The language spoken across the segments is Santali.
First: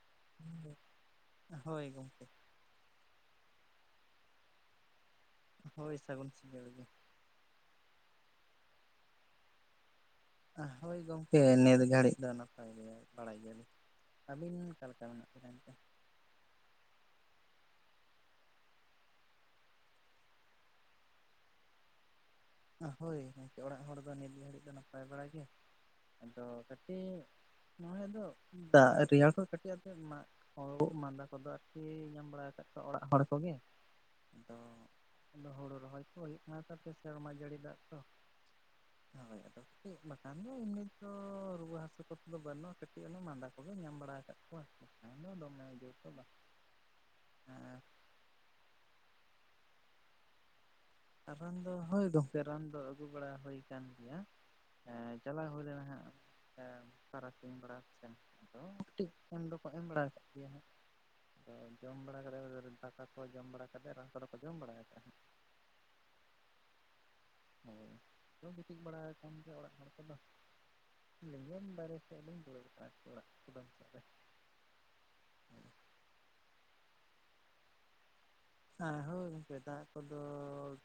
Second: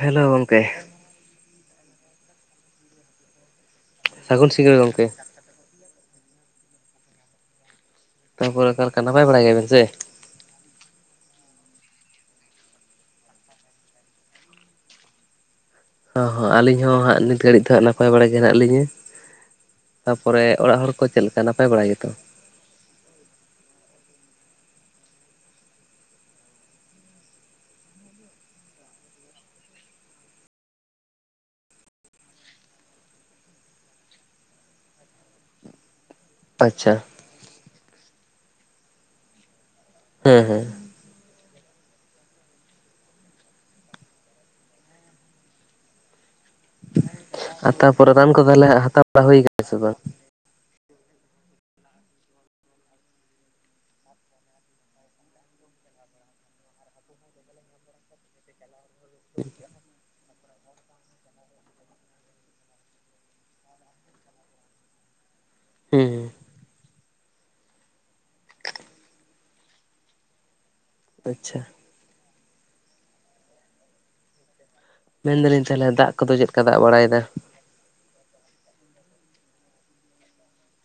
ᱦᱮᱞᱳ ᱜᱚᱝᱠᱮ ᱾ ᱦᱳᱭ ᱜᱚᱢᱠᱮ ᱾ ᱥᱟᱹᱜᱩᱱ ᱥᱤᱸᱜᱟᱹᱲ ᱜᱚᱢᱠᱮ ᱾ ᱦᱳᱭ ᱥᱟᱹᱜᱩᱱ ᱥᱤᱸᱜᱟᱹᱲ ᱜᱮ ᱾ ᱛᱟᱯᱚᱨᱮ ᱚᱠᱟ ᱞᱮᱠᱟ ᱱᱟᱯᱟᱭ ᱵᱟᱲᱟᱭ ᱜᱮᱭᱟᱵᱮᱱ ᱥᱮ? ᱦᱳᱭ ᱜᱚᱝᱠᱮ ᱱᱤᱛ ᱜᱷᱟᱹᱲᱤᱡ ᱫᱚ ᱱᱟᱯᱟᱭ ᱜᱮ ᱵᱟᱲᱟᱭ ᱜᱮᱭᱟᱞᱤᱧ ᱾ ᱟᱹᱵᱤᱱ ᱚᱠᱟ ᱞᱮᱠᱟ ᱢᱮᱱᱟᱜ ᱵᱤᱱᱟ ᱮᱱᱛᱮ? ᱦᱚᱸ ᱦᱚᱸ ᱟᱹᱞᱤᱧ ᱦᱚᱸ ᱦᱟᱜ ᱱᱤᱛ ᱜᱷᱟᱹᱲᱤᱡ ᱫᱚ ᱦᱟᱸᱜ ᱱᱟᱯᱟᱭ ᱵᱟᱲᱟ ᱜᱮ ᱦᱮᱱᱟᱜ ᱞᱤᱧᱟᱹ ᱾ ᱛᱟᱯᱚᱨᱮ ᱚᱲᱟᱜ ᱦᱚᱲ ᱠᱚ ᱪᱮᱫ ᱞᱮᱠᱟ ᱱᱟᱯᱟᱭ ᱵᱟᱲᱟ ᱜᱮᱛᱚ? ᱦᱳᱭ ᱜᱚᱝᱠᱮ ᱚᱲᱟᱜ ᱦᱚᱲ ᱫᱚ ᱱᱤᱛ ᱜᱷᱟᱹᱲᱤᱡ ᱫᱚ ᱱᱟᱯᱟᱭ ᱵᱟᱲᱟ ᱜᱮ ᱟᱫᱚ ᱠᱟᱹᱴᱤᱡᱼᱼᱼ ᱱᱚᱭ ᱟᱫᱚ ᱫᱟᱜ ᱨᱮᱭᱟᱲ ᱠᱚ ᱠᱟᱹᱴᱤᱡ ᱟᱫᱚ ᱮᱢᱟᱼᱼᱼ ᱠᱷᱩ-ᱜ ᱢᱟᱸᱫᱟ ᱠᱚᱫᱚ ᱟᱨᱠᱤ ᱧᱟᱢ ᱵᱟᱲᱟ ᱟᱠᱟᱫ ᱠᱚᱣᱟ ᱚᱲᱟᱜ ᱦᱚᱲ ᱠᱚᱜᱮ᱾ ᱟᱫᱚ ᱟ ᱟᱫᱚ [unintelligible] [unintelligible] ᱦᱩᱭᱩᱜ ᱢᱟ ᱛᱟᱯᱮ ᱥᱮᱨᱢᱟ ᱡᱟᱹᱲᱤ ᱫᱟᱜ ᱛᱚ ᱦᱳᱭ ᱟᱫᱚ ᱪᱮᱫ ᱵᱟᱠᱷᱟᱱ ᱦᱮᱸ ᱫᱚ ᱦᱮᱸ ᱮᱢᱱᱤ ᱚ ᱨᱩᱣᱟᱹ ᱦᱟᱹᱥᱩ ᱠᱚ ᱛᱮ ᱫᱚ ᱵᱟᱹᱱᱩᱜᱼᱟ᱾ ᱠᱟᱹᱴᱤᱡ ᱚᱱᱮ ᱢᱟᱸᱫᱟ ᱠᱚᱜᱮ ᱧᱟᱢ ᱵᱟᱲᱟ ᱟᱠᱟᱫ ᱠᱚᱣᱟ᱾ ᱛᱮᱦᱮᱧ ᱫᱚ ᱫᱚᱢᱮ ᱡᱩᱨ ᱫᱚ ᱵᱟᱝ ᱟᱨ ᱛᱟᱯᱚᱨᱮ ᱨᱟᱱ ᱠᱚ ᱛᱟᱦᱞᱮ ᱦᱟᱛᱟᱣ ᱵᱟᱲᱟ ᱦᱩᱭᱠ ᱥᱮ ᱵᱟᱝ? ᱨᱟᱱ ᱫᱚ ᱦᱳᱭ ᱜᱚᱝᱠᱮ ᱨᱟᱱ ᱫᱚ ᱟᱹᱜᱩ ᱵᱟᱲᱟ ᱦᱩᱭ ᱟᱠᱟᱱ ᱜᱮᱭᱟ ᱾ ᱮ ᱪᱟᱞᱟᱣ ᱦᱩᱭ ᱞᱮᱱᱟ ᱦᱟᱜ ᱛᱟᱨᱟᱥᱤᱧ ᱵᱮᱲᱟ ᱥᱮ ᱫᱚ᱾ ᱠᱟᱹᱴᱤᱡ ᱮᱢ ᱫᱚᱠᱚ ᱮᱢ ᱵᱟᱲᱟ ᱟᱠᱟᱫ ᱜᱮᱭᱟ ᱦᱟᱸᱜ ᱛᱚ ᱡᱚᱢ ᱵᱟᱲᱟ ᱠᱟᱛᱮᱫ ᱫᱟᱠᱟ ᱠᱚ ᱡᱚᱢ ᱵᱟᱲᱟ ᱠᱟᱛᱮᱫ ᱨᱚᱲ ᱠᱚᱫᱚ ᱠᱚ ᱡᱚᱢ ᱵᱟᱲᱟᱭ ᱠᱟᱫᱟ ᱦᱟᱜ ᱾ ᱦᱩᱸᱻ ᱦᱩᱸᱻ ᱦᱳᱭ ᱜᱤᱛᱤᱡ ᱵᱟᱲᱟ ᱟᱠᱟᱱ ᱜᱮᱭᱟ ᱚᱲᱟᱜ ᱦᱚᱲ ᱠᱚᱫᱚ ᱟᱞᱤᱧ ᱜᱮ ᱟᱪᱪᱷᱟ ᱵᱟᱦᱨᱮᱼᱼᱼ ᱟᱧ [unintelligible] ᱚᱲᱟᱜ ᱠᱩᱫᱟᱹᱢ ᱥᱮᱜ ᱨᱮ [unintelligible] ᱢᱮᱱ ᱫᱟᱞᱤᱧ ᱛᱟᱦᱚᱞᱮ ᱫᱟᱜ ᱠᱚᱫᱚ ᱪᱮᱫ ᱞᱮᱠᱟ ᱫᱟᱜ ᱵᱟᱲᱟᱭᱮᱫᱟ? ᱟ ᱦᱳᱭ ᱜᱚᱝᱠᱮ ᱫᱟᱜ ᱠᱚᱫᱚ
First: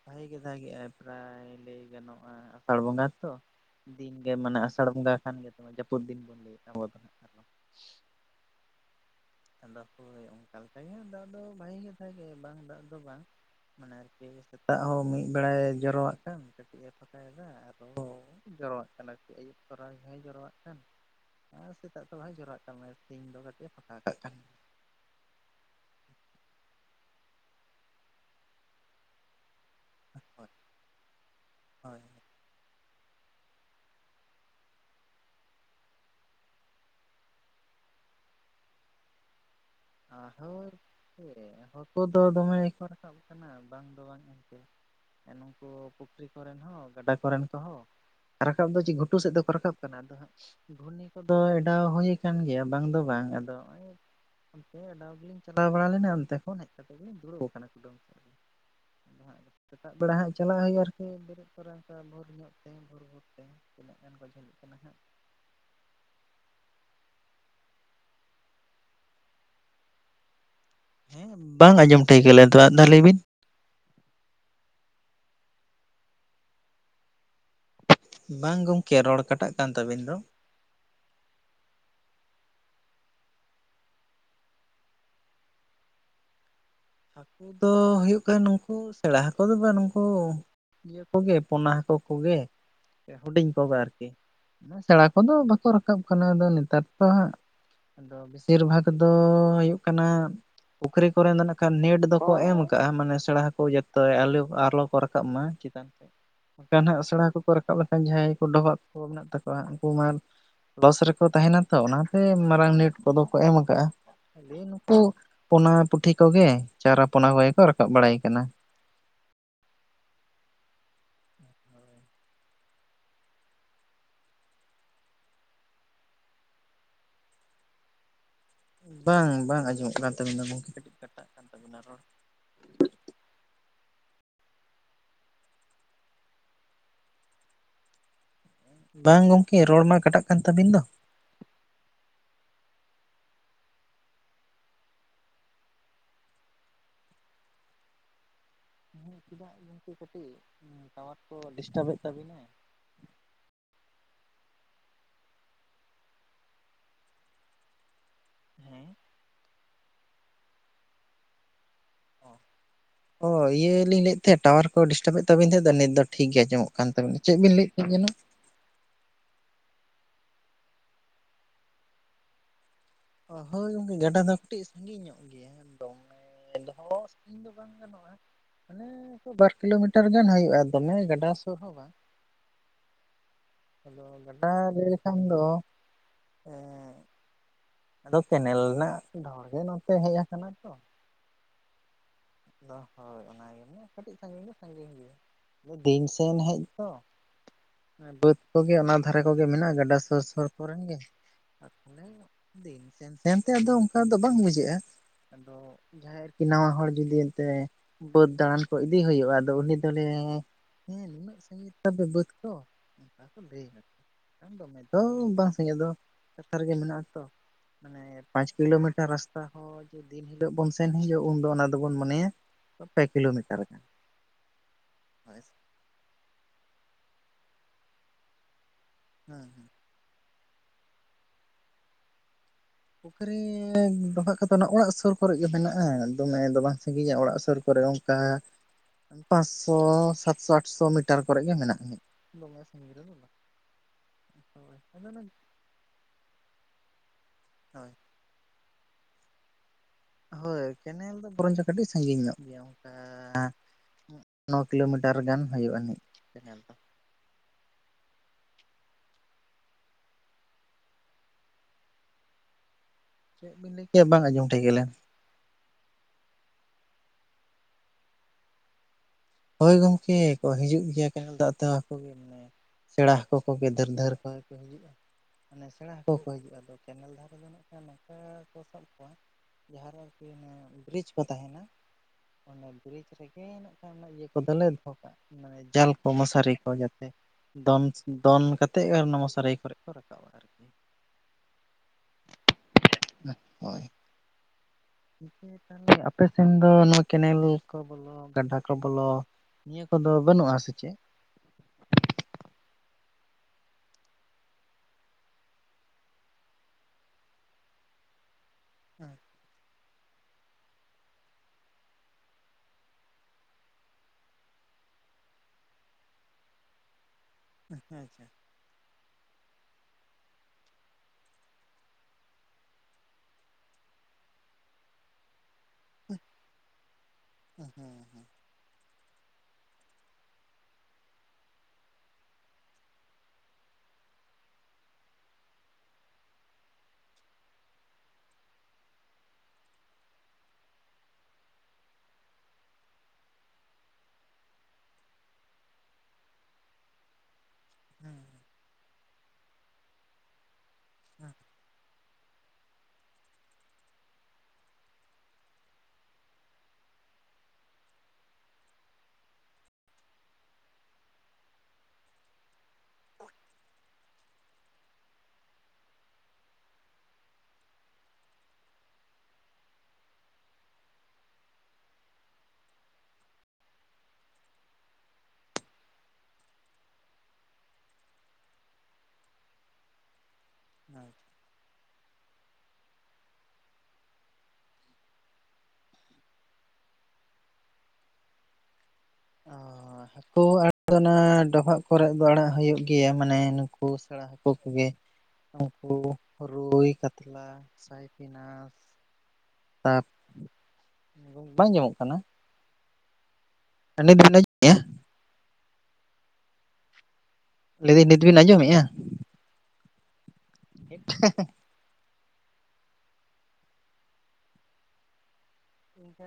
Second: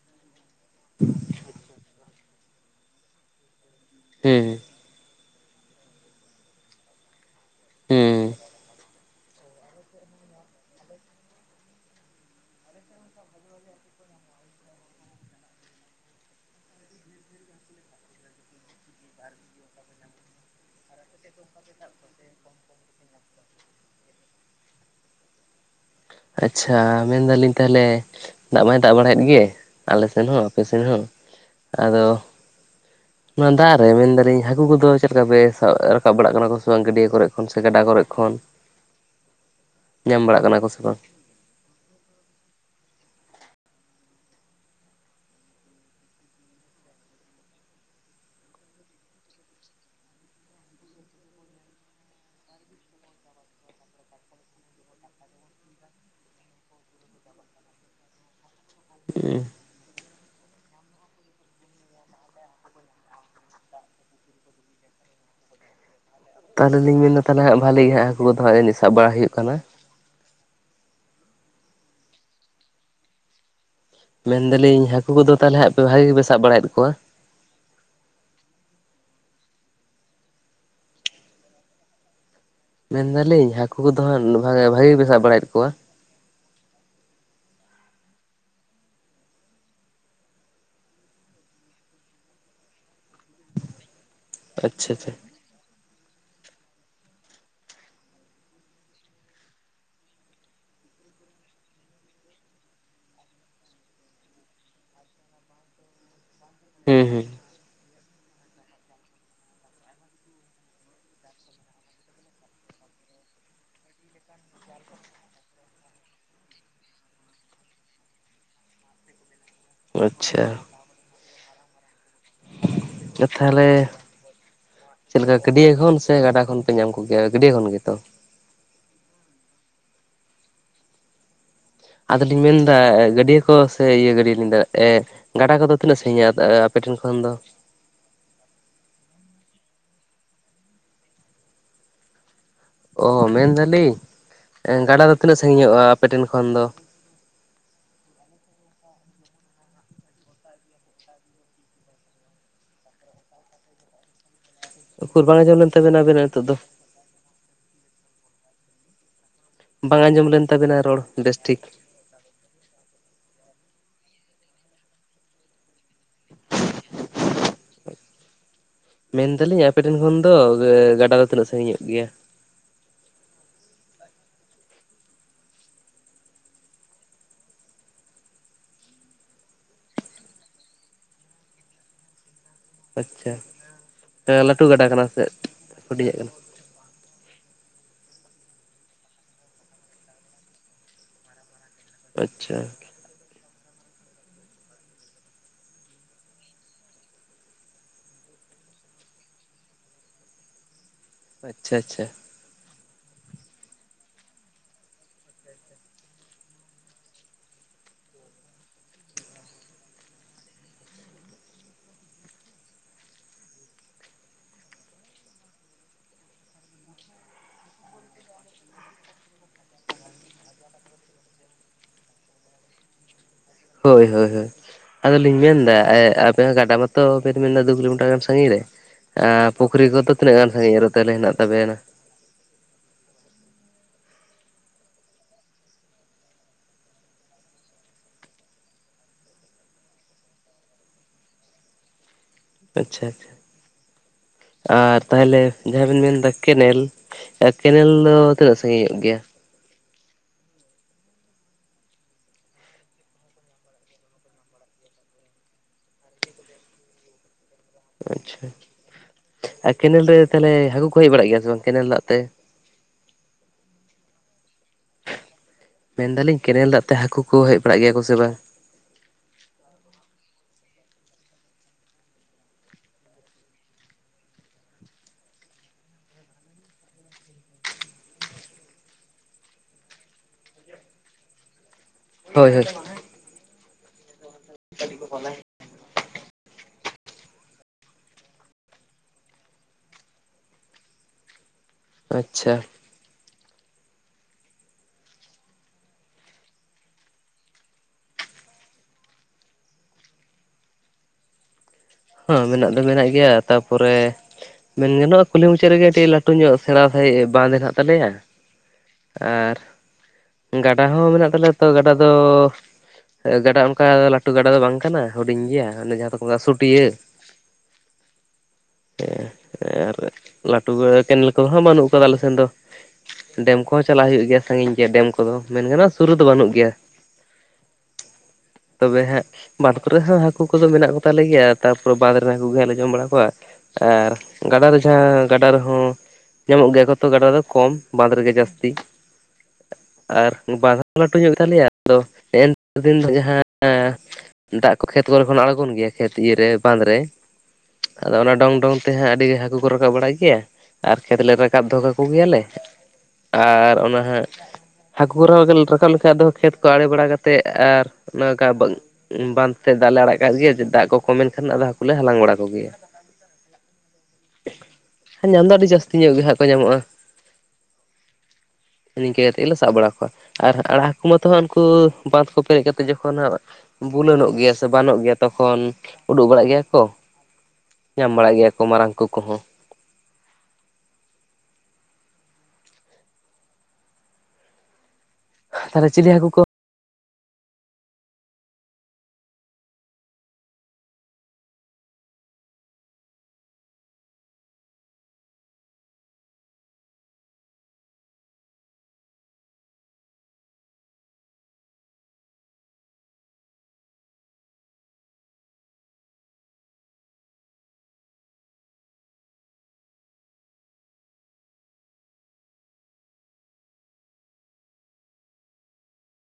ᱵᱷᱟᱜᱮ ᱫᱟᱜ ᱮ ᱼᱟᱭ ᱯᱨᱟᱭ ᱞᱟᱹᱭ ᱜᱟᱱᱚᱜᱼᱟ᱾ ᱟᱥᱟᱲ ᱵᱚᱸᱜᱟ ᱛᱚ ᱫᱤᱱᱜᱮ ᱦᱩᱸ ᱢᱟᱱᱮ ᱟᱥᱟᱲ ᱵᱚᱸᱜᱟ ᱠᱷᱟᱱ ᱜᱮ ᱫᱚᱢᱮ ᱡᱟᱹᱯᱩᱫ ᱫᱤᱱ ᱵᱚᱱ ᱞᱟᱹᱭᱮᱫᱟ ᱟᱵᱚ ᱫᱚ ᱾ ᱦᱩᱻᱸ ᱟᱫᱚ ᱦᱚᱭ ᱚᱱᱠᱟ ᱞᱮᱠᱟ ᱜᱮ ᱦᱚᱸᱜ ᱫᱟᱜ ᱫᱚ ᱵᱷᱟᱜᱤ ᱜᱮ ᱫᱟᱜ ᱮᱫᱟᱭ ᱵᱟᱝ ᱫᱟᱜ ᱫᱚ ᱵᱟᱝ᱾ ᱢᱟᱱᱮ ᱟᱨᱠᱤ ᱥᱮᱛᱟᱜ ᱦᱚᱸ ᱢᱤᱫ ᱵᱮᱲᱟᱭ ᱡᱚᱨᱚᱣᱟ-ᱜ ᱠᱟᱱ ᱠᱟᱹᱴᱤᱡ ᱮ ᱯᱷᱟᱠᱟᱼᱼᱼ ᱫᱟᱭᱫᱟ ᱟᱫᱚ ᱡᱚᱨᱣᱟᱜ ᱠᱟᱱᱟᱠᱤ ᱟᱹᱭᱩᱵ ᱛᱚᱨᱟ ᱨᱮᱦᱚᱸᱭ ᱡᱚᱨᱣᱟᱜ ᱠᱟᱱ᱾ ᱟᱨ ᱥᱮᱛᱟᱜ ᱫᱚ ᱵᱟᱝᱟᱭ ᱡᱚᱨᱟᱜ ᱠᱟᱱᱟ ᱢᱮ ᱥᱤᱧ ᱫᱚ ᱠᱟᱹᱴᱤᱡ ᱮ ᱯᱷᱟᱴ ᱠᱟᱜ ᱠᱟᱱᱟ᱾ ᱟᱪᱪᱷᱟ ᱢᱮᱱᱫᱟᱞᱤᱧ ᱛᱟᱦᱚᱞᱮ ᱫᱟᱜ ᱢᱟᱭ ᱫᱟᱜ ᱵᱟᱲᱟᱭᱮᱫ ᱜᱮ ᱾ ᱟᱞᱮᱥᱮᱱ ᱦᱚᱸ ᱦᱳᱭ ᱟᱯᱮᱥᱮᱱ ᱦᱚᱸ ᱦᱳᱭ ᱟᱫᱚ ᱱᱚᱣᱟ ᱫᱟᱜ ᱨᱮ ᱢᱮᱱᱫᱟᱞᱤᱧ ᱦᱟᱹᱠᱩ ᱠᱚᱫᱚ ᱪᱮᱫ ᱞᱮᱠᱟ ᱯᱮ ᱥᱟᱵ ᱨᱟᱠᱟᱵ ᱵᱟᱲᱟᱜ ᱠᱟᱱᱟ ᱠᱚ ᱥᱮ ᱵᱟᱝ? ᱜᱟᱹᱰᱭᱟᱹ ᱠᱚᱨᱮ ᱠᱷᱚᱱ ᱥᱮ ᱜᱟᱰᱟ ᱠᱚᱨᱮ ᱠᱷᱚᱱ [inaudible] ᱧᱟᱢ ᱵᱟᱲᱟᱜ ᱠᱟᱱᱟ ᱠᱚ ᱥᱮ ᱵᱟᱝ [unintelligible] ᱦᱟᱹᱠᱩ ᱫᱚ ᱫᱚᱢᱮ ᱜᱮ ᱠᱚ ᱨᱟᱠᱟᱵ ᱠᱟᱱᱟ ᱵᱟᱝ ᱫᱚ ᱵᱟᱝ ᱤᱱᱠᱟᱹ ᱱᱩᱠᱩ ᱯᱩᱠᱷᱨᱤ ᱠᱚᱨᱮᱱ ᱦᱚᱸ ᱜᱟᱰᱟ ᱠᱚᱨᱮᱱ ᱠᱚ ᱦᱚᱸᱜ ᱨᱟᱠᱟᱵ ᱫᱚ ᱪᱮᱫ ᱜᱷᱩᱴᱩ ᱥᱮᱫ ᱫᱚᱠᱚ ᱨᱟᱠᱟᱵ ᱠᱟᱱᱟ ᱟᱫᱚ ᱦᱟᱸᱜ ᱜᱷᱩᱱᱤ ᱠᱚᱫᱚ ᱚᱰᱟᱣ ᱦᱩᱭᱩ ᱟᱠᱟᱱ ᱜᱮᱭᱟ ᱵᱟᱝ ᱫᱚ ᱵᱟᱝ ᱟᱫᱚ ᱱᱚᱜᱚᱭᱼᱼᱼᱼ ᱚᱱᱛᱮ ᱚᱰᱟᱣ ᱜᱮᱞᱤᱧ ᱪᱟᱞᱟᱣ ᱵᱟᱲᱟ ᱞᱮᱱᱟ ᱚᱱᱛᱮ ᱠᱷᱚᱱ ᱦᱮᱡ ᱠᱟᱛᱮᱫ ᱜᱮᱞᱤᱧ ᱫᱩᱲᱩᱵ ᱟᱠᱟᱱᱟ ᱠᱩᱰᱟᱹᱢ ᱥᱮᱫ ᱨᱮ᱾ ᱟᱫᱚ ᱦᱟᱸᱜ ᱮᱸᱻ [unintelligible] ᱥᱮᱛᱟᱜ ᱵᱮᱲᱟ ᱦᱟᱸᱜ ᱪᱟᱞᱟᱜ ᱦᱩᱭᱩᱜᱼᱟ ᱟᱨᱠᱤ ᱵᱮᱨᱮᱫ ᱛᱚᱨᱟ ᱠᱟ ᱵᱷᱳᱨ ᱧᱚᱜ ᱛᱮ ᱵᱷᱳᱨ ᱵᱷᱳᱨ ᱛᱮ ᱛᱤᱱᱟᱹᱜ ᱜᱟᱱ ᱠᱚ ᱡᱷᱟᱹᱞᱤᱜ ᱠᱟᱱᱟ ᱦᱟᱸᱜ [inaudible] ᱛᱟᱦᱚᱞᱮ ᱞᱤᱧ ᱢᱮᱱᱫᱟ ᱛᱟᱦᱚᱞᱮ ᱦᱟᱜ ᱵᱷᱟᱞᱤ ᱜᱮ ᱦᱟᱸᱜ ᱦᱟᱹᱠᱩ ᱠᱚᱫᱚ ᱦᱟᱸᱜ ᱡᱟᱹᱱᱤᱡ ᱥᱟᱵ ᱵᱟᱲᱟ ᱦᱩᱭᱩᱜ ᱠᱟᱱᱟ᱾ ᱦᱮᱸ ᱵᱟᱝ ᱟᱸᱡᱚᱢ ᱴᱤᱭᱠᱟᱹ ᱞᱮᱱ ᱛᱟᱵᱮᱱᱟ ᱟᱨ ᱢᱤᱫ ᱫᱷᱟᱣ ᱞᱟᱹᱭ ᱵᱤᱱ᱾ ᱢᱮᱱᱫᱟᱞᱤᱧ ᱦᱟᱹᱠᱩ ᱠᱚᱫᱚ ᱛᱟᱦᱚᱞᱮ ᱦᱟᱜ ᱯᱮ ᱵᱷᱟᱜᱤ ᱜᱮᱯᱮ ᱥᱟᱵ ᱵᱟᱲᱟᱭᱮᱫ ᱠᱚᱣᱟ᱾ ᱵᱟᱝ ᱜᱚᱝᱠᱮ ᱨᱳᱲ ᱠᱟᱴᱟᱼᱜ ᱠᱟᱱ ᱛᱟᱵᱤᱱ ᱫᱚ! ᱢᱮᱱᱫᱟᱞᱤᱧ ᱦᱟᱹᱠᱩ ᱠᱚ ᱫᱚ ᱦᱟᱸᱜ ᱱᱚᱝᱠᱟᱜᱮ ᱵᱷᱟᱜᱤ ᱯᱮ ᱥᱟᱵ ᱵᱟᱲᱟᱭᱮᱫ ᱠᱚᱣᱟ? ᱦᱟᱹᱠᱩ ᱫᱚ ᱦᱩᱭᱩᱜ ᱠᱟᱱᱟ ᱱᱩᱠᱩ ᱥᱮᱬᱟ ᱦᱟᱹᱠᱩ ᱫᱚ ᱵᱟᱝ ᱱᱩᱠᱩ ᱱᱤᱭᱟᱹ ᱠᱚᱜᱮ ᱯᱚᱱᱟ ᱦᱟᱹᱠᱩ ᱠᱚᱜᱮ ᱦᱩᱰᱤᱧ ᱠᱚᱜᱮ ᱟᱨᱠᱤ ᱢᱟᱱᱮ ᱟᱪᱪᱷᱟ ᱥᱮᱬᱟ ᱟᱪᱪᱷᱟ ᱠᱚ ᱫᱚ ᱵᱟᱠᱚ ᱨᱟᱠᱟᱵ ᱠᱟᱱᱟ ᱟᱫᱚ ᱱᱮᱛᱟᱨ ᱫᱚ ᱦᱟᱸᱜ ᱟᱫᱚ ᱵᱮᱥᱤᱨ ᱵᱷᱟᱜᱽ ᱫᱚ ᱦᱩᱭᱩᱼᱜ ᱠᱟᱱᱟ ᱯᱩᱠᱷᱨᱤ ᱠᱚᱨᱮ ᱫᱚ ᱱᱟᱼᱼᱼᱼ ᱠᱷᱟᱱ ᱱᱮᱴ ᱫᱚᱠᱚ ᱮᱢ ᱠᱟᱜᱼᱟ ᱢᱟᱱᱮ ᱥᱮᱬᱟ ᱦᱟᱹᱠᱩ ᱡᱚᱛᱚ ᱜᱮ ᱟᱞᱩ ᱟᱞᱚ ᱠᱚ ᱨᱟᱠᱟᱵ ᱢᱟ ᱪᱮᱛᱟᱱ ᱥᱮᱫ ᱵᱟᱝ ᱠᱷᱟᱱ ᱱᱟᱜ ᱦᱩᱸ ᱥᱮᱬᱟ ᱠᱚᱠᱚ ᱦᱩᱸ ᱨᱟᱠᱟᱵ ᱞᱮᱠᱷᱟᱱ ᱡᱟᱦᱟᱸᱭ ᱠᱚ ᱰᱚᱵᱷᱟᱼᱜ ᱠᱚ ᱢᱮᱱᱟᱜ ᱛᱟᱠᱚᱣᱟ ᱩᱱᱠᱩ ᱢᱟ ᱞᱚᱥ ᱨᱮᱠᱚ ᱛᱟᱦᱮᱱᱟ ᱛᱚ ᱚᱱᱟᱛᱮ ᱢᱟᱨᱟᱝ ᱱᱮᱴ ᱠᱚᱫᱚ ᱠᱚ ᱮᱢ ᱟᱠᱟᱜᱼᱟ᱾ ᱱᱩᱠᱩ ᱯᱚᱱᱟ ᱯᱩᱴᱷᱤ ᱠᱚᱜᱮ ᱪᱟᱨᱟ ᱯᱚᱱᱟ ᱠᱚᱜᱮ ᱠᱚ ᱨᱟᱠᱟᱵ ᱵᱟᱲᱟᱭ ᱠᱟᱱᱟ! ᱟᱪᱪᱷᱟᱼᱼ [unintelligible] ᱛᱟᱦᱚᱞᱮ ᱪᱮᱫ ᱞᱮᱠᱟ ᱜᱟᱹᱰᱭᱟᱹ ᱠᱷᱚᱱ ᱥᱮ, ᱜᱟᱰᱟ ᱠᱷᱚᱱ ᱯᱮ ᱧᱟᱢ ᱠᱚᱜᱮᱭᱟ, ᱜᱟᱹᱰᱭᱟᱹ ᱠᱷᱚᱱ ᱜᱮᱛᱚ? ᱵᱟᱝ, ᱵᱟᱝ, ᱟᱸᱡᱚᱢᱚᱜ ᱠᱟᱱ ᱛᱟᱹᱵᱤᱱᱟ ᱜᱚᱝᱠᱮ ᱠᱟᱹᱴᱤᱡ, ᱠᱟᱹᱴ ᱟᱫᱚᱞᱤᱧ ᱢᱮᱱᱫᱟ, ᱜᱟᱹᱰᱭᱟᱹ ᱠᱚ ᱥᱮ ᱤᱭᱟᱹ ᱜᱟᱹᱰᱭᱟᱹ ᱞᱤᱧ ᱫᱟᱲᱮ ᱭᱟᱜ ᱮᱸ, ᱜᱟᱰᱟ ᱠᱚᱫᱚ ᱛᱤᱱᱟᱹᱜ ᱥᱟᱺᱜᱤᱧᱟ, ᱟᱯᱮ ᱴᱷᱮᱱ ᱠᱷᱚᱱ ᱫᱚ? ᱵᱟᱝ ᱜᱚᱢᱠᱮ, ᱨᱚᱲ ᱢᱟ ᱠᱟᱴᱟᱜ ᱠᱟᱱ ᱛᱟᱵᱤᱱ ᱫᱚ? ᱚ ᱢᱮᱱᱫᱟᱞᱤᱧ, ᱜᱟᱰᱟ ᱫᱚ ᱛᱤᱱᱟᱹᱜ ᱥᱟᱺᱜᱤᱧ ᱧᱚᱜᱼᱟ ᱟᱯᱮᱴᱷᱮᱱ ᱠᱷᱚᱱ ᱫᱚ? ᱪᱮᱫᱟᱜ ᱜᱚᱝᱠᱮ ᱠᱟᱹᱴᱤᱡ, ᱴᱟᱣᱟᱨ ᱠᱚ ᱰᱤᱥᱴᱟᱵᱮᱫ ᱛᱟᱵᱤᱱᱟ? ᱩᱠᱩᱨ ᱵᱟᱝ ᱟᱡᱚᱢ ᱞᱮᱱ ᱛᱟᱵᱤᱱᱟ ᱟᱵᱮᱱᱟᱜ ᱱᱤᱛᱚᱜ ᱫᱚ? [unintelligible] ᱵᱟᱝ ᱟᱸᱡᱚᱢ ᱞᱮᱱ ᱛᱟᱵᱤᱱᱟ ᱨᱚᱲ, ᱵᱮᱥᱴᱷᱤᱠ? ᱚ [inaudible] ᱚ ᱤᱭᱟᱹᱞᱤᱧ ᱞᱟᱹᱭᱮᱫ ᱛᱟᱦᱮᱸᱫ, ᱴᱟᱣᱟᱨ ᱠᱚ ᱰᱤᱥᱴᱟᱵ ᱮᱫ ᱛᱟᱵᱮᱱ ᱛᱟᱦᱮᱸᱫ, ᱱᱤᱛ ᱫᱚ ᱴᱷᱤᱠ ᱜᱮ ᱟᱸᱡᱚᱢᱚᱜ ᱠᱟᱱ ᱛᱟᱵᱤᱱᱟ᱾ ᱪᱮᱫ ᱵᱤᱱ ᱞᱟᱹᱭᱮᱫ ᱛᱟᱦᱮᱸᱱ ᱡᱮᱱᱚ? ᱢᱮᱱᱫᱟᱞᱤᱧ ᱟᱯᱮᱴᱷᱮᱱ ᱠᱷᱚᱱ ᱫᱚ, ᱜᱟᱰᱟ ᱫᱚ ᱛᱤᱱᱟᱹᱜ ᱥᱟᱺᱜᱤᱧᱚᱜ ᱜᱮᱭᱟ? ᱦᱳᱭ ᱜᱚᱝᱠᱮ ᱜᱟᱰᱟ ᱫᱚ, ᱠᱟᱹᱴᱤᱡ ᱥᱟᱺᱜᱤᱧ ᱧᱚᱜ ᱜᱮᱭᱟ᱾ [unintelligible] ᱢᱟᱱᱮ ᱵᱟᱨ ᱠᱤᱞᱳᱢᱤᱴᱟᱨ ᱜᱟᱱ ᱦᱳᱭᱳᱜᱼᱟ, ᱫᱚᱢᱮ ᱜᱟᱰᱟ ᱥᱳᱨ ᱦᱚᱸ ᱵᱟᱝ᱾ ᱟᱪᱪᱷᱟ᱾ ᱟᱫᱚ ᱜᱟᱰᱟ ᱞᱟᱹᱴᱩ ᱞᱟᱹᱭ ᱠᱟᱱᱟ ᱞᱮᱠᱷᱟᱱ ᱥᱮ ᱫᱚ, ᱦᱩᱰᱤᱧᱟᱜ ᱠᱟᱱᱟ? ᱮᱸ ᱟᱫᱚ ᱠᱮᱱᱮᱞ ᱨᱮᱱᱟᱜ ᱰᱷᱚᱲ ᱜᱮ, ᱱᱚᱛᱮ ᱦᱮᱡ ᱠᱟᱱᱟ ᱛᱚ᱾ ᱟᱪᱪᱷᱟ᱾ ᱟᱫᱚ ᱦᱳᱭ ᱚᱱᱟ ᱜᱮ ᱠᱟᱹᱴᱤᱡ ᱥᱟᱺᱜᱤᱧ ᱫᱚ ᱥᱟᱺᱜᱤᱧ ᱜᱮᱭᱟ, ᱫᱤᱱ ᱥᱮᱱ ᱦᱮᱡ ᱛᱚ᱾ ᱵᱟᱹᱫᱽ ᱠᱚᱜᱮ ᱚᱱᱟ ᱫᱷᱟᱨᱮ ᱠᱚᱜᱮ ᱢᱮᱱᱟᱜᱼᱟ, ᱜᱟᱰᱟ ᱥᱳᱨ-ᱥᱳᱨ ᱠᱚᱨᱮ ᱜᱮ, ᱟᱪᱪᱷᱟ ᱟᱥᱚᱞᱮ ᱟᱪᱪᱷᱟ ᱫᱤᱱ ᱥᱮᱱ ᱥᱮᱱᱛᱮ ᱟᱫᱚ ᱚᱱᱠᱟ ᱫᱚ ᱵᱟᱝ ᱵᱩᱡᱷᱟᱹᱜᱼᱟ, ᱟᱫᱚ ᱡᱟᱦᱟᱸᱭ ᱟᱨᱠᱤ ᱱᱟᱣᱟ ᱦᱚᱲ ᱡᱩᱫᱤ ᱛᱮ ᱵᱟᱹᱫᱽ ᱫᱟᱬᱟᱱ ᱠᱚ ᱤᱫᱤ ᱦᱳᱭᱳᱜᱼᱟ, ᱟᱫᱚ ᱩᱱᱤ ᱫᱚ ᱞᱟᱹᱭᱟ ᱦᱮᱸ ᱱᱟᱹᱜ ᱥᱟᱹᱜᱤᱧ ᱛᱟᱯᱮ ᱵᱟᱫᱹᱫ ᱠᱚ, ᱚᱱᱠᱟ ᱠᱚ ᱞᱟᱹᱭᱟ᱾ ᱫᱚᱢᱮ ᱫᱚ ᱵᱟᱝ ᱥᱟᱜᱤᱧᱟ, ᱟᱫᱚ ᱠᱟᱛᱷᱟ ᱨᱮᱜᱮ ᱢᱮᱱᱟᱜ ᱟᱛᱚ ᱢᱟᱱᱮ ᱯᱟᱸᱪ ᱠᱤᱞᱳᱢᱤᱴᱟᱨ ᱨᱟᱥᱛᱟ ᱦᱚᱸ, ᱫᱤᱱ ᱦᱤᱞᱳᱜ ᱵᱚᱱ ᱥᱮᱱ ᱦᱤᱡᱼᱟ ᱩᱱᱫᱚ, ᱚᱱᱟ ᱫᱚᱵᱚᱱ ᱢᱚᱱᱮᱭᱟ ᱯᱮ ᱠᱤᱞᱳᱢᱤᱴᱟᱨ ᱜᱟᱱ ᱦᱳᱭ, ᱦᱳᱭ, ᱦᱳᱭ᱾ ᱟᱫᱚᱞᱤᱧ ᱦᱳᱭ ᱢᱮᱱ ᱫᱟ, ᱟᱯᱮ ᱦᱚᱸ ᱜᱟᱰᱟ ᱢᱟᱛᱚ ᱵᱮᱱ ᱢᱮᱱᱫᱟ ᱫᱩ ᱠᱤᱞᱳᱢᱤᱴᱟᱨ ᱜᱟᱱ ᱥᱟᱺᱜᱤᱧ ᱨᱮ ᱮ ᱦᱮᱸ ᱦᱮᱸ ᱯᱩᱠᱷᱨᱤ ᱠᱚᱫᱚ, ᱛᱤᱱᱟᱹ ᱜᱟᱱ ᱥᱟᱺᱜᱤᱧ ᱨᱮ ᱛᱟᱦᱚᱞᱮ ᱦᱮᱱᱟᱜ ᱛᱟᱵᱮᱱᱟ? ᱯᱩᱠᱷᱨᱤ ᱰᱚᱵᱷᱟᱜ ᱠᱚᱫᱚ, ᱚᱲᱟᱜ ᱥᱳᱨ ᱠᱚᱨᱮ ᱜᱮ ᱢᱮᱱᱟᱜᱼᱟ, ᱫᱚᱢᱮ ᱫᱚ ᱵᱟᱝ ᱥᱟᱺᱜᱤᱧᱟ ᱚᱲᱟᱜ ᱥᱳᱨ ᱠᱚᱨᱮ᱾ ᱚᱱᱠᱟ ᱯᱟᱸᱥᱥᱚ, ᱥᱟᱛᱥᱚ, ᱟᱴᱥᱚ, ᱢᱤᱴᱟᱨ ᱠᱚᱨᱮ ᱜᱮ ᱢᱮᱱᱟᱜ᱾ ᱟᱪᱪᱷᱟ ᱟᱪᱪᱷᱟ᱾ ᱟᱨ [unintelligible] ᱛᱟᱦᱚᱞᱮ ᱡᱟᱦᱟᱸ ᱵᱤᱱ ᱢᱮᱱ ᱫᱟ ᱠᱮᱱᱮᱞ, ᱦᱳᱭ ᱠᱮᱱᱮᱞ ᱫᱚ ᱛᱤᱱᱟᱹᱜ ᱥᱟᱺᱜᱤᱧ ᱧᱚᱜ ᱜᱮᱭᱟ? ᱦᱳᱭ ᱠᱮᱱᱮᱞ ᱫᱚ, ᱵᱚᱨᱚᱧᱪᱚ ᱠᱟᱹᱴᱤᱡ ᱥᱟᱺᱜᱤᱧ ᱧᱚᱜ ᱜᱮᱭᱟ᱾ ᱮᱻ ᱱᱚ ᱠᱤᱞᱳᱢᱤᱴᱟᱨ ᱜᱟᱱ ᱦᱳᱭᱳᱜᱼᱟ ᱡᱟᱹᱱᱤᱡ ᱠᱮᱱᱮᱞ ᱫᱚ᱾ ᱟᱪᱪᱷᱟ, ᱟᱪᱪᱷᱟ᱾ ᱟᱨ ᱠᱮᱱᱮᱞ ᱨᱮ ᱛᱟᱦᱚᱞᱮ, ᱦᱟᱹᱠᱳ ᱠᱚ ᱦᱮᱡ ᱵᱟᱲᱟᱜ ᱜᱮᱭᱟ ᱥᱮ ᱵᱟᱝ ᱠᱮᱱᱮᱞ ᱫᱟᱜ ᱛᱮ? ᱪᱮᱫ ᱵᱤᱱ ᱞᱟᱹᱭ ᱠᱮᱭᱟ ᱵᱟᱝ ᱟᱡᱚᱢ ᱴᱷᱤᱠᱞᱮᱱ? ᱢᱮᱱᱫᱟᱞᱤᱧ ᱠᱮᱱᱮᱞ ᱫᱟᱜ ᱛᱮ ᱦᱟᱠᱳ ᱠᱚ, ᱦᱮᱡ ᱵᱟᱲᱟᱜ ᱜᱮᱭᱟ ᱠᱚ ᱥᱮ ᱵᱟᱝ? ᱦᱳᱭ ᱜᱚᱝᱠᱮ ᱠᱚ ᱦᱤᱡᱩᱜ ᱜᱮᱭᱟ, ᱠᱮᱱᱮᱞ ᱫᱟᱜ ᱛᱮ ᱦᱟᱹᱠᱳ ᱜᱮ ᱢᱟᱱᱮ ᱥᱮᱬᱟ ᱦᱟᱹᱠᱳ ᱠᱚᱜᱮ ᱫᱷᱟᱹᱨ ᱫᱷᱟᱹᱨ ᱠᱚ ᱠᱚ ᱦᱤᱡᱩᱜᱼᱟ᱾ ᱢᱟᱱᱮ ᱥᱮᱬᱟ ᱦᱟᱹᱠᱳ ᱠᱚ ᱦᱤᱡᱩᱜᱼᱟ ᱟᱫᱚ ᱠᱮᱱᱮᱞ ᱫᱟᱜ [inaudible] ᱱᱟᱝᱠᱟ ᱠᱚ ᱥᱟᱵ ᱠᱚᱣᱟ, ᱡᱟᱦᱟᱸ ᱨᱮ ᱟᱨᱠᱤ ᱢᱟᱱᱮ ᱵᱨᱤᱡᱽ ᱠᱚ ᱛᱟᱦᱮᱸᱱᱟ᱾ ᱦᱳᱭ ᱦᱳᱭ ᱚᱱᱟ ᱵᱨᱤᱡᱽ ᱨᱮᱜᱮ ᱱᱟᱜᱠᱷᱟᱱ ᱚᱱᱟ, ᱤᱭᱟᱹ ᱠᱚᱫᱚᱞᱮ ᱫᱚᱦᱚ ᱠᱟᱜᱼᱟ ᱢᱟᱱᱮ ᱡᱟᱞ᱾ ᱢᱚᱥᱟᱨᱤ ᱠᱚ ᱡᱟᱛᱮ, ᱫᱚᱱ-ᱫᱚᱱ ᱠᱟᱛᱮᱫ ᱟᱨ ᱚᱱᱟ ᱢᱚᱥᱟᱨᱤ ᱠᱚᱨᱮ ᱠᱚ ᱨᱟᱠᱟᱵᱼᱟ, ᱟᱨᱠᱤ᱾ ᱟᱪᱪᱷᱟ᱾ [unintelligible] ᱦᱳᱭ [unintelligible] ᱟᱯᱮᱥᱱ ᱫᱚ ᱱᱚᱣᱟ ᱠᱮᱱᱮᱞ ᱠᱚ ᱵᱚᱞᱚ, ᱜᱟᱰᱟ ᱠᱚ ᱵᱚᱞᱚ ᱱᱤᱭᱟᱹ ᱠᱚᱫᱚ, ᱵᱟᱹᱱᱩᱜᱼᱟ ᱥᱮ ᱪᱮᱫ? ᱦᱚᱸᱻ ᱢᱮᱱᱟᱜ ᱫᱚ ᱢᱮᱱᱟᱜ ᱜᱮᱭᱟ ᱛᱟᱯᱚᱨᱮ ᱢᱮᱱ ᱜᱟᱱᱚᱜᱼᱟ ᱠᱩᱞᱦᱤ ᱢᱩᱪᱟᱹᱫ ᱨᱮᱜᱮ ᱴᱤᱡ ᱞᱟᱹᱴᱩ ᱧᱚᱜ ᱥᱮᱬᱟ ᱥᱟᱸᱦᱤᱡ ᱵᱟᱸᱫᱽ ᱦᱮᱱᱟᱜ ᱛᱟᱞᱮᱭᱟ᱾ ᱟᱨ ᱜᱟᱰᱟ ᱦᱚᱸ ᱢᱮᱱᱟᱜ ᱛᱟᱞᱮᱭᱟ ᱛᱚ ᱜᱟᱰᱟ ᱫᱚ ᱜᱟᱰᱟ ᱚᱱᱠᱟ ᱞᱟᱹᱴᱩ ᱜᱟᱰᱟ ᱫᱚ ᱵᱟᱝ ᱠᱟᱱᱟ ᱦᱩᱰᱤᱧ ᱜᱮᱭᱟ ᱚᱱᱮ ᱡᱟᱦᱟᱸ ᱫᱚᱠᱚ ᱢᱮᱛᱟᱜᱼᱟ ᱥᱩᱴᱤᱭᱟᱹ᱾ ᱟᱪᱪᱷᱟ ᱟᱪᱪᱷᱟ [inaudible] [inaudible] ᱟᱨ ᱞᱟᱹᱴᱩ ᱠᱮᱱᱮᱞ ᱠᱚᱦᱚᱸ ᱵᱟᱹᱱᱩᱜ ᱠᱟᱫᱟ ᱟᱞᱮ ᱥᱮᱱ ᱫᱚ᱾ ᱰᱮᱢ ᱠᱚᱦᱚᱸ ᱪᱟᱞᱟᱜ ᱦᱩᱭᱩᱜ ᱜᱮᱭᱟ ᱥᱟᱺᱜᱤᱧ ᱜᱮᱭᱟ ᱰᱮᱢ ᱠᱚᱫᱚ ᱢᱮᱱ ᱜᱟᱱᱚᱜᱼᱟ ᱥᱩᱨᱩ ᱫᱚ ᱵᱟᱹᱱᱩᱜ ᱜᱮᱭᱟ᱾ ᱛᱚᱵᱮ ᱦᱟᱸᱜ ᱵᱟᱸᱫᱽ ᱠᱚᱨᱮ ᱦᱚᱸ ᱦᱟᱹᱠᱩ ᱠᱚᱫᱚ ᱢᱮᱱᱟᱜ ᱠᱚᱛᱟᱞᱮ ᱜᱮᱭᱟ᱾ ᱛᱟᱨᱯᱚᱨᱮ ᱵᱟᱸᱫᱽ ᱨᱮ ᱦᱟᱹᱠᱩ ᱜᱮ ᱦᱟᱸᱜ ᱞᱮ ᱡᱚᱢ ᱵᱟᱲᱟ ᱠᱚᱣᱟ ᱟᱨ ᱜᱟᱰᱟᱨᱮ ᱡᱟᱦᱟᱸ ᱜᱟᱰᱟ ᱨᱮᱦᱚᱸ ᱧᱟᱢᱚᱜ ᱜᱮᱭᱟ ᱠᱚ ᱛᱚ ᱜᱟᱰᱟ ᱨᱮᱫᱚ ᱠᱚᱢ ᱵᱟᱸᱫᱽ ᱨᱮᱜᱮ ᱡᱟᱹᱥᱛᱤ᱾ ᱟᱨ ᱵᱟᱸᱫ ᱦᱚ ᱞᱟᱹᱴᱩ ᱧᱚᱜ ᱜᱮ ᱛᱟᱞᱮᱭᱟ ᱟᱫᱚ ᱮᱻᱱ ᱫᱤᱱ ᱫᱚ ᱡᱟᱦᱟᱸ- -ᱫᱟᱜ ᱠᱚ ᱠᱷᱮᱛ ᱠᱚᱨᱮ ᱠᱷᱚᱱ ᱟᱬᱜᱚᱱ ᱜᱮᱭᱟ ᱠᱷᱮᱛ ᱛᱤᱭᱟᱹᱨᱮ ᱵᱟᱸᱫ ᱨᱮ ᱟᱫᱚ ᱚᱱᱟ ᱰᱚᱝ ᱰᱚᱝ ᱛᱮ ᱦᱟᱸᱜ ᱟᱹᱰᱤ ᱜᱮ ᱦᱟᱹᱠᱩ ᱠᱚ ᱨᱟᱠᱟᱵ ᱵᱟᱲᱟᱭ ᱜᱮᱭᱟ᱾ ᱟᱨ ᱠᱷᱮᱛ ᱞᱮ ᱨᱟᱠᱟᱵ ᱫᱚᱦᱚ ᱠᱟᱠᱚ ᱜᱮᱭᱟᱞᱮ ᱟᱨ ᱚᱱᱟ ᱦᱟᱸᱜ ᱦᱟᱹᱠᱩ [unintelligible] ᱨᱟᱠᱟᱵ ᱞᱮᱠᱷᱟᱡ ᱫᱚ ᱠᱷᱮᱛ ᱠᱚ ᱟᱲᱮ ᱵᱟᱲᱟ ᱠᱟᱛᱮᱫ ᱟᱨ [unintelligible] ᱩᱸ ᱵᱟᱸᱫᱷ ᱛᱮᱫ ᱫᱟᱜ ᱞᱮ ᱟᱲᱟᱜ ᱠᱟᱜ ᱜᱮ ᱡᱮ ᱫᱟᱜ ᱠᱚ ᱠᱚᱢᱮᱱᱠᱷᱟᱱ ᱟᱫᱚ ᱦᱟᱹᱠᱩᱞᱮ ᱦᱟᱞᱟᱝ ᱵᱟᱲᱟ ᱠᱚᱜᱮᱭᱟ᱾ ᱧᱟᱢ ᱫᱚ ᱟᱹᱰᱤ ᱡᱟᱹᱥᱛᱤ ᱧᱚᱜ ᱜᱮ ᱦᱟᱸᱜ ᱠᱚ ᱧᱟᱢᱚᱜᱼᱟ᱾ ᱱᱤᱝᱠᱟᱹ ᱠᱟᱛᱮᱫ ᱜᱮᱞᱮ ᱥᱟᱵ ᱵᱟᱲᱟ ᱠᱚᱣᱟ ᱟᱨ ᱟᱲᱟᱜ ᱦᱟᱹᱠᱩ ᱢᱟᱛᱚ ᱦᱟᱸᱜ ᱩᱱᱠᱩ ᱵᱟᱸᱫᱽ ᱠᱚ ᱯᱮᱨᱮᱡ ᱠᱟᱛᱮ ᱡᱚᱠᱷᱚᱱ ᱦᱟᱸᱜ- -ᱵᱩᱞᱟᱹᱱᱚᱜ ᱜᱮᱭᱟ ᱥᱮ ᱵᱟᱱᱚᱜ ᱜᱮᱭᱟ ᱛᱚᱠᱷᱚᱱ- -ᱩᱰᱩᱠ ᱵᱟᱲᱟᱜ ᱜᱮᱭᱟ ᱠᱚ ᱧᱟᱢ ᱵᱟᱲᱟᱜ ᱜᱮᱭᱟ ᱠᱚ ᱢᱟᱨᱟᱝ ᱦᱟᱠᱩ ᱠᱚᱦᱚᱸ᱾ ᱦᱮᱸ [inaudible] ᱛᱟᱦᱚᱞᱮ ᱪᱤᱞᱤ ᱦᱟᱹᱠᱩ ᱠᱚ? ᱚ [inaudible] ᱦᱟᱹᱠᱩ ᱟᱲᱟᱜ ᱫᱚ ᱚᱱᱟ ᱰᱚᱵᱷᱟᱜ ᱠᱚᱨᱮ ᱫᱚ ᱟᱲᱟᱜ ᱦᱩᱭᱩᱜ ᱜᱮᱭᱟ ᱢᱟᱱᱮ ᱱᱩᱠᱩ ᱥᱮᱬᱟ ᱦᱟᱹᱠᱩ ᱠᱚᱜᱮ ᱩᱱᱠᱩ ᱨᱩᱭ ᱠᱟᱛᱞᱟ ᱥᱟᱭ ᱯᱤᱱᱟ᱾ [inaudible] [inaudible] ᱵᱟᱝ ᱟᱸᱡᱚᱢᱚᱜ ᱠᱟᱱᱟ? [unintelligible] ᱞᱟᱹᱭᱫᱤᱧ ᱱᱤᱛᱵᱤᱱ ᱟᱸᱡᱚᱢᱮᱜᱼᱟ? [unintelligible] [inaudible]